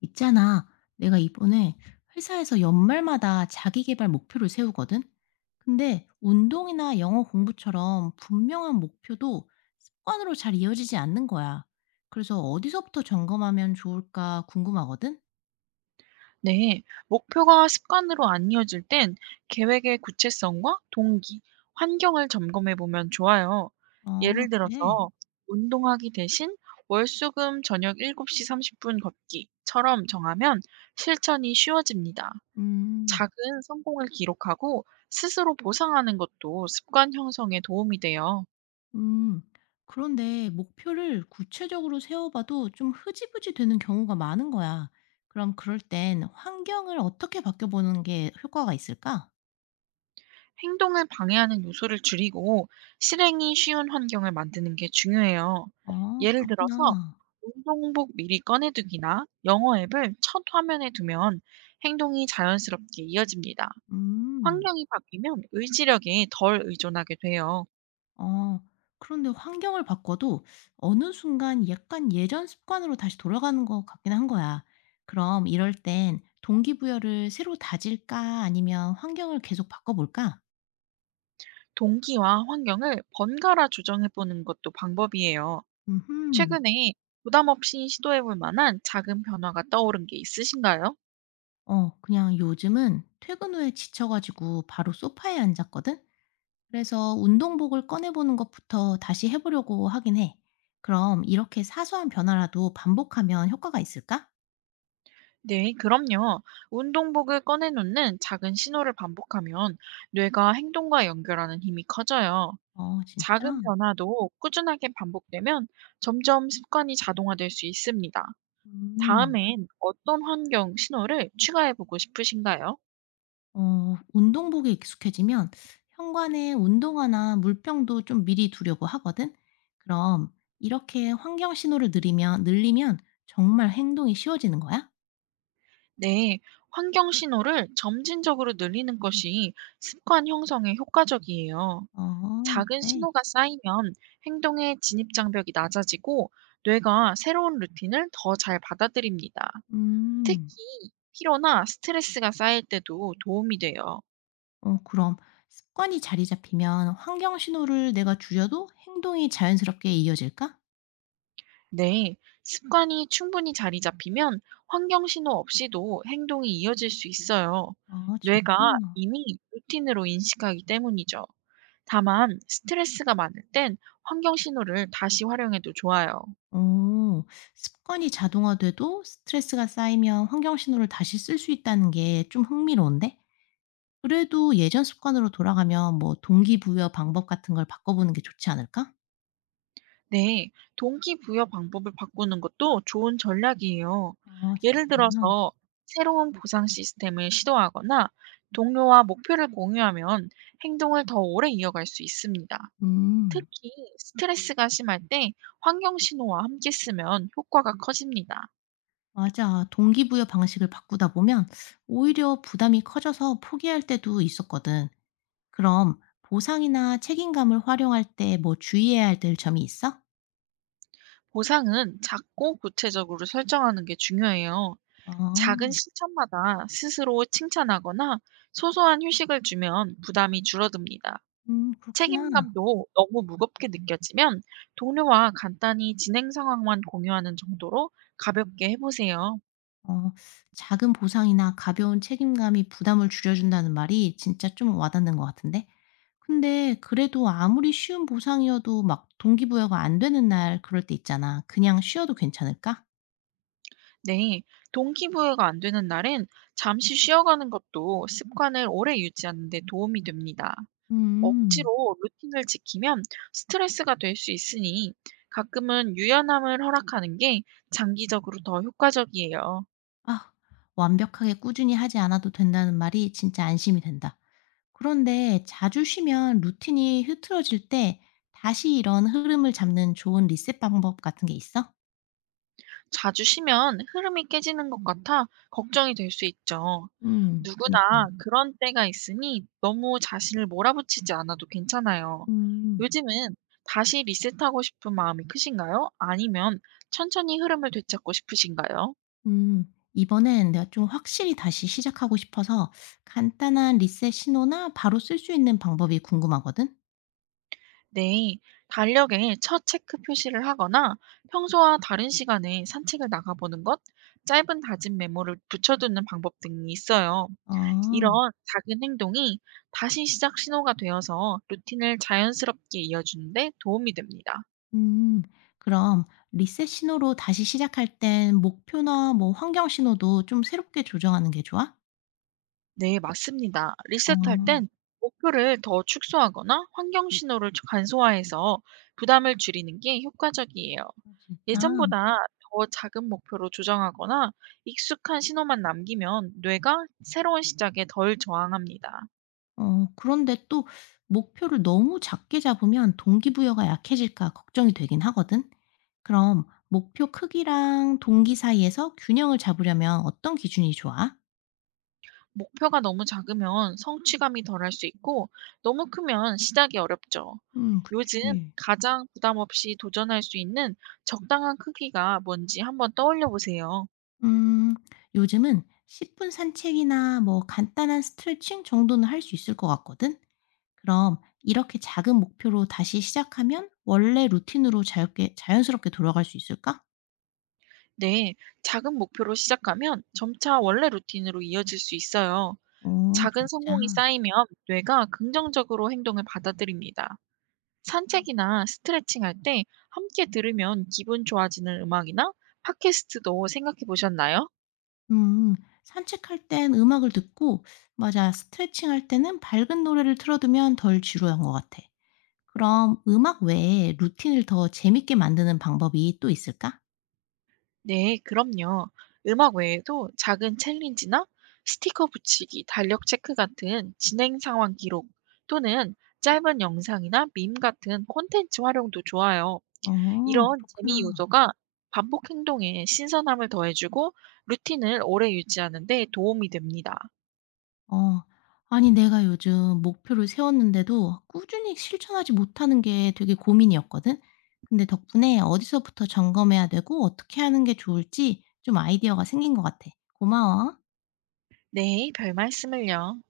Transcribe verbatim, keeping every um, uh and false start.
있잖아, 내가 이번에 회사에서 연말마다 자기 개발 목표를 세우거든? 근데 운동이나 영어 공부처럼 분명한 목표도 습관으로 잘 이어지지 않는 거야. 그래서 어디서부터 점검하면 좋을까 궁금하거든? 네, 목표가 습관으로 안 이어질 땐 계획의 구체성과 동기, 환경을 점검해 보면 좋아요. 아, 예를 그래. 들어서 운동하기 대신 월수금 저녁 일곱 시 삼십 분 걷기처럼 정하면 실천이 쉬워집니다. 음, 작은 성공을 기록하고 스스로 보상하는 것도 습관 형성에 도움이 돼요. 음. 그런데 목표를 구체적으로 세워봐도 좀 흐지부지 되는 경우가 많은 거야. 그럼 그럴 땐 환경을 어떻게 바꿔보는 게 효과가 있을까? 행동을 방해하는 요소를 줄이고 실행이 쉬운 환경을 만드는 게 중요해요. 어, 예를 들어서 그렇구나. 운동복 미리 꺼내두기나 영어 앱을 첫 화면에 두면 행동이 자연스럽게 이어집니다. 음. 환경이 바뀌면 의지력에 덜 의존하게 돼요. 어, 그런데 환경을 바꿔도 어느 순간 약간 예전 습관으로 다시 돌아가는 것 같긴 한 거야. 그럼 이럴 땐 동기부여를 새로 다질까 아니면 환경을 계속 바꿔볼까? 동기와 환경을 번갈아 조정해보는 것도 방법이에요. 음흠. 최근에 부담 없이 시도해볼 만한 작은 변화가 떠오른 게 있으신가요? 어, 그냥 요즘은 퇴근 후에 지쳐가지고 바로 소파에 앉았거든? 그래서 운동복을 꺼내보는 것부터 다시 해보려고 하긴 해. 그럼 이렇게 사소한 변화라도 반복하면 효과가 있을까? 네, 그럼요. 운동복을 꺼내놓는 작은 신호를 반복하면 뇌가 행동과 연결하는 힘이 커져요. 어, 작은 진짜? 변화도 꾸준하게 반복되면 점점 습관이 자동화될 수 있습니다. 음. 다음엔 어떤 환경 신호를 추가해 보고 싶으신가요? 어, 운동복에 익숙해지면 현관에 운동화나 물병도 좀 미리 두려고 하거든. 그럼 이렇게 환경 신호를 늘리면 늘리면 정말 행동이 쉬워지는 거야? 네, 환경 신호를 점진적으로 늘리는 것이 습관 형성에 효과적이에요. 어, 작은 그래. 신호가 쌓이면 행동의 진입 장벽이 낮아지고 뇌가 새로운 루틴을 더 잘 받아들입니다. 특히 음. 피로나 스트레스가 쌓일 때도 도움이 돼요. 어, 그럼 습관이 자리 잡히면 환경 신호를 내가 줄여도 행동이 자연스럽게 이어질까? 네, 습관이 충분히 자리 잡히면 환경 신호 없이도 행동이 이어질 수 있어요. 아, 진짜? 뇌가 이미 루틴으로 인식하기 때문이죠. 다만 스트레스가 많을 땐 환경 신호를 다시 활용해도 좋아요. 어, 습관이 자동화돼도 스트레스가 쌓이면 환경 신호를 다시 쓸 수 있다는 게 좀 흥미로운데? 그래도 예전 습관으로 돌아가면 뭐 동기부여 방법 같은 걸 바꿔보는 게 좋지 않을까? 네, 동기부여 방법을 바꾸는 것도 좋은 전략이에요. 아, 예를 진짜? 들어서 새로운 보상 시스템을 시도하거나 동료와 목표를 공유하면 행동을 더 오래 이어갈 수 있습니다. 음. 특히 스트레스가 심할 때 환경 신호와 함께 쓰면 효과가 커집니다. 맞아. 동기부여 방식을 바꾸다 보면 오히려 부담이 커져서 포기할 때도 있었거든. 그럼 보상이나 책임감을 활용할 때 뭐 주의해야 할 점이 있어? 보상은 작고 구체적으로 설정하는 게 중요해요. 작은 아. 실천마다 스스로 칭찬하거나 소소한 휴식을 주면 부담이 줄어듭니다. 음, 그렇구나. 책임감도 너무 무겁게 느껴지면 동료와 간단히 진행 상황만 공유하는 정도로 가볍게 해보세요. 어, 작은 보상이나 가벼운 책임감이 부담을 줄여준다는 말이 진짜 좀 와닿는 것 같은데? 근데 그래도 아무리 쉬운 보상이어도 막 동기부여가 안 되는 날 그럴 때 있잖아. 그냥 쉬어도 괜찮을까? 네, 동기부여가 안 되는 날엔 잠시 쉬어가는 것도 습관을 오래 유지하는 데 도움이 됩니다. 음, 억지로 루틴을 지키면 스트레스가 될 수 있으니 가끔은 유연함을 허락하는 게 장기적으로 더 효과적이에요. 아, 완벽하게 꾸준히 하지 않아도 된다는 말이 진짜 안심이 된다. 그런데 자주 쉬면 루틴이 흐트러질 때 다시 이런 흐름을 잡는 좋은 리셋 방법 같은 게 있어? 자주 쉬면 흐름이 깨지는 것 같아 걱정이 될 수 있죠. 음, 누구나 그니까. 그런 때가 있으니 너무 자신을 몰아붙이지 않아도 괜찮아요. 음. 요즘은 다시 리셋하고 싶은 마음이 크신가요? 아니면 천천히 흐름을 되찾고 싶으신가요? 음, 이번엔 내가 좀 확실히 다시 시작하고 싶어서 간단한 리셋 신호나 바로 쓸 수 있는 방법이 궁금하거든? 네, 달력에 첫 체크 표시를 하거나 평소와 다른 시간에 산책을 나가보는 것, 짧은 다짐 메모를 붙여두는 방법 등이 있어요. 아, 이런 작은 행동이 다시 시작 신호가 되어서 루틴을 자연스럽게 이어주는 데 도움이 됩니다. 음, 그럼 리셋 신호로 다시 시작할 땐 목표나 뭐 환경 신호도 좀 새롭게 조정하는 게 좋아? 네, 맞습니다. 어, 리셋할 음. 땐 목표를 더 축소하거나 환경 신호를 간소화해서 부담을 줄이는 게 효과적이에요. 음. 진짜? 예전보다 더 작은 목표로 조정하거나 익숙한 신호만 남기면 뇌가 새로운 시작에 덜 저항합니다. 어, 그런데 또 목표를 너무 작게 잡으면 동기부여가 약해질까 걱정이 되긴 하거든? 그럼 목표 크기랑 동기 사이에서 균형을 잡으려면 어떤 기준이 좋아? 목표가 너무 작으면 성취감이 덜할 수 있고 너무 크면 시작이 어렵죠. 음, 그쵸. 요즘 예. 가장 부담 없이 도전할 수 있는 적당한 크기가 뭔지 한번 떠올려 보세요. 음, 요즘은 십 분 산책이나 뭐 간단한 스트레칭 정도는 할 수 있을 것 같거든. 그럼 이렇게 작은 목표로 다시 시작하면 원래 루틴으로 자유롭게 자연스럽게 돌아갈 수 있을까? 네, 작은 목표로 시작하면 점차 원래 루틴으로 이어질 수 있어요. 어, 작은 진짜. 성공이 쌓이면 뇌가 긍정적으로 행동을 받아들입니다. 산책이나 스트레칭 할 때 함께 들으면 기분 좋아지는 음악이나 팟캐스트도 생각해 보셨나요? 음. 산책할 땐 음악을 듣고 맞아, 스트레칭할 때는 밝은 노래를 틀어 두면 덜 지루한 것 같아. 그럼 음악 외에 루틴을 더 재밌게 만드는 방법이 또 있을까? 네, 그럼요. 음악 외에도 작은 챌린지나 스티커 붙이기, 달력 체크 같은 진행 상황 기록 또는 짧은 영상이나 밈 같은 콘텐츠 활용도 좋아요. 어, 이런 재미 그렇구나. 요소가 반복 행동에 신선함을 더해 주고 루틴을 오래 유지하는 데 도움이 됩니다. 어. 아니 내가 요즘 목표를 세웠는데도 꾸준히 실천하지 못하는 게 되게 고민이었거든. 근데 덕분에 어디서부터 점검해야 되고 어떻게 하는 게 좋을지 좀 아이디어가 생긴 것 같아. 고마워. 네, 별 말씀을요.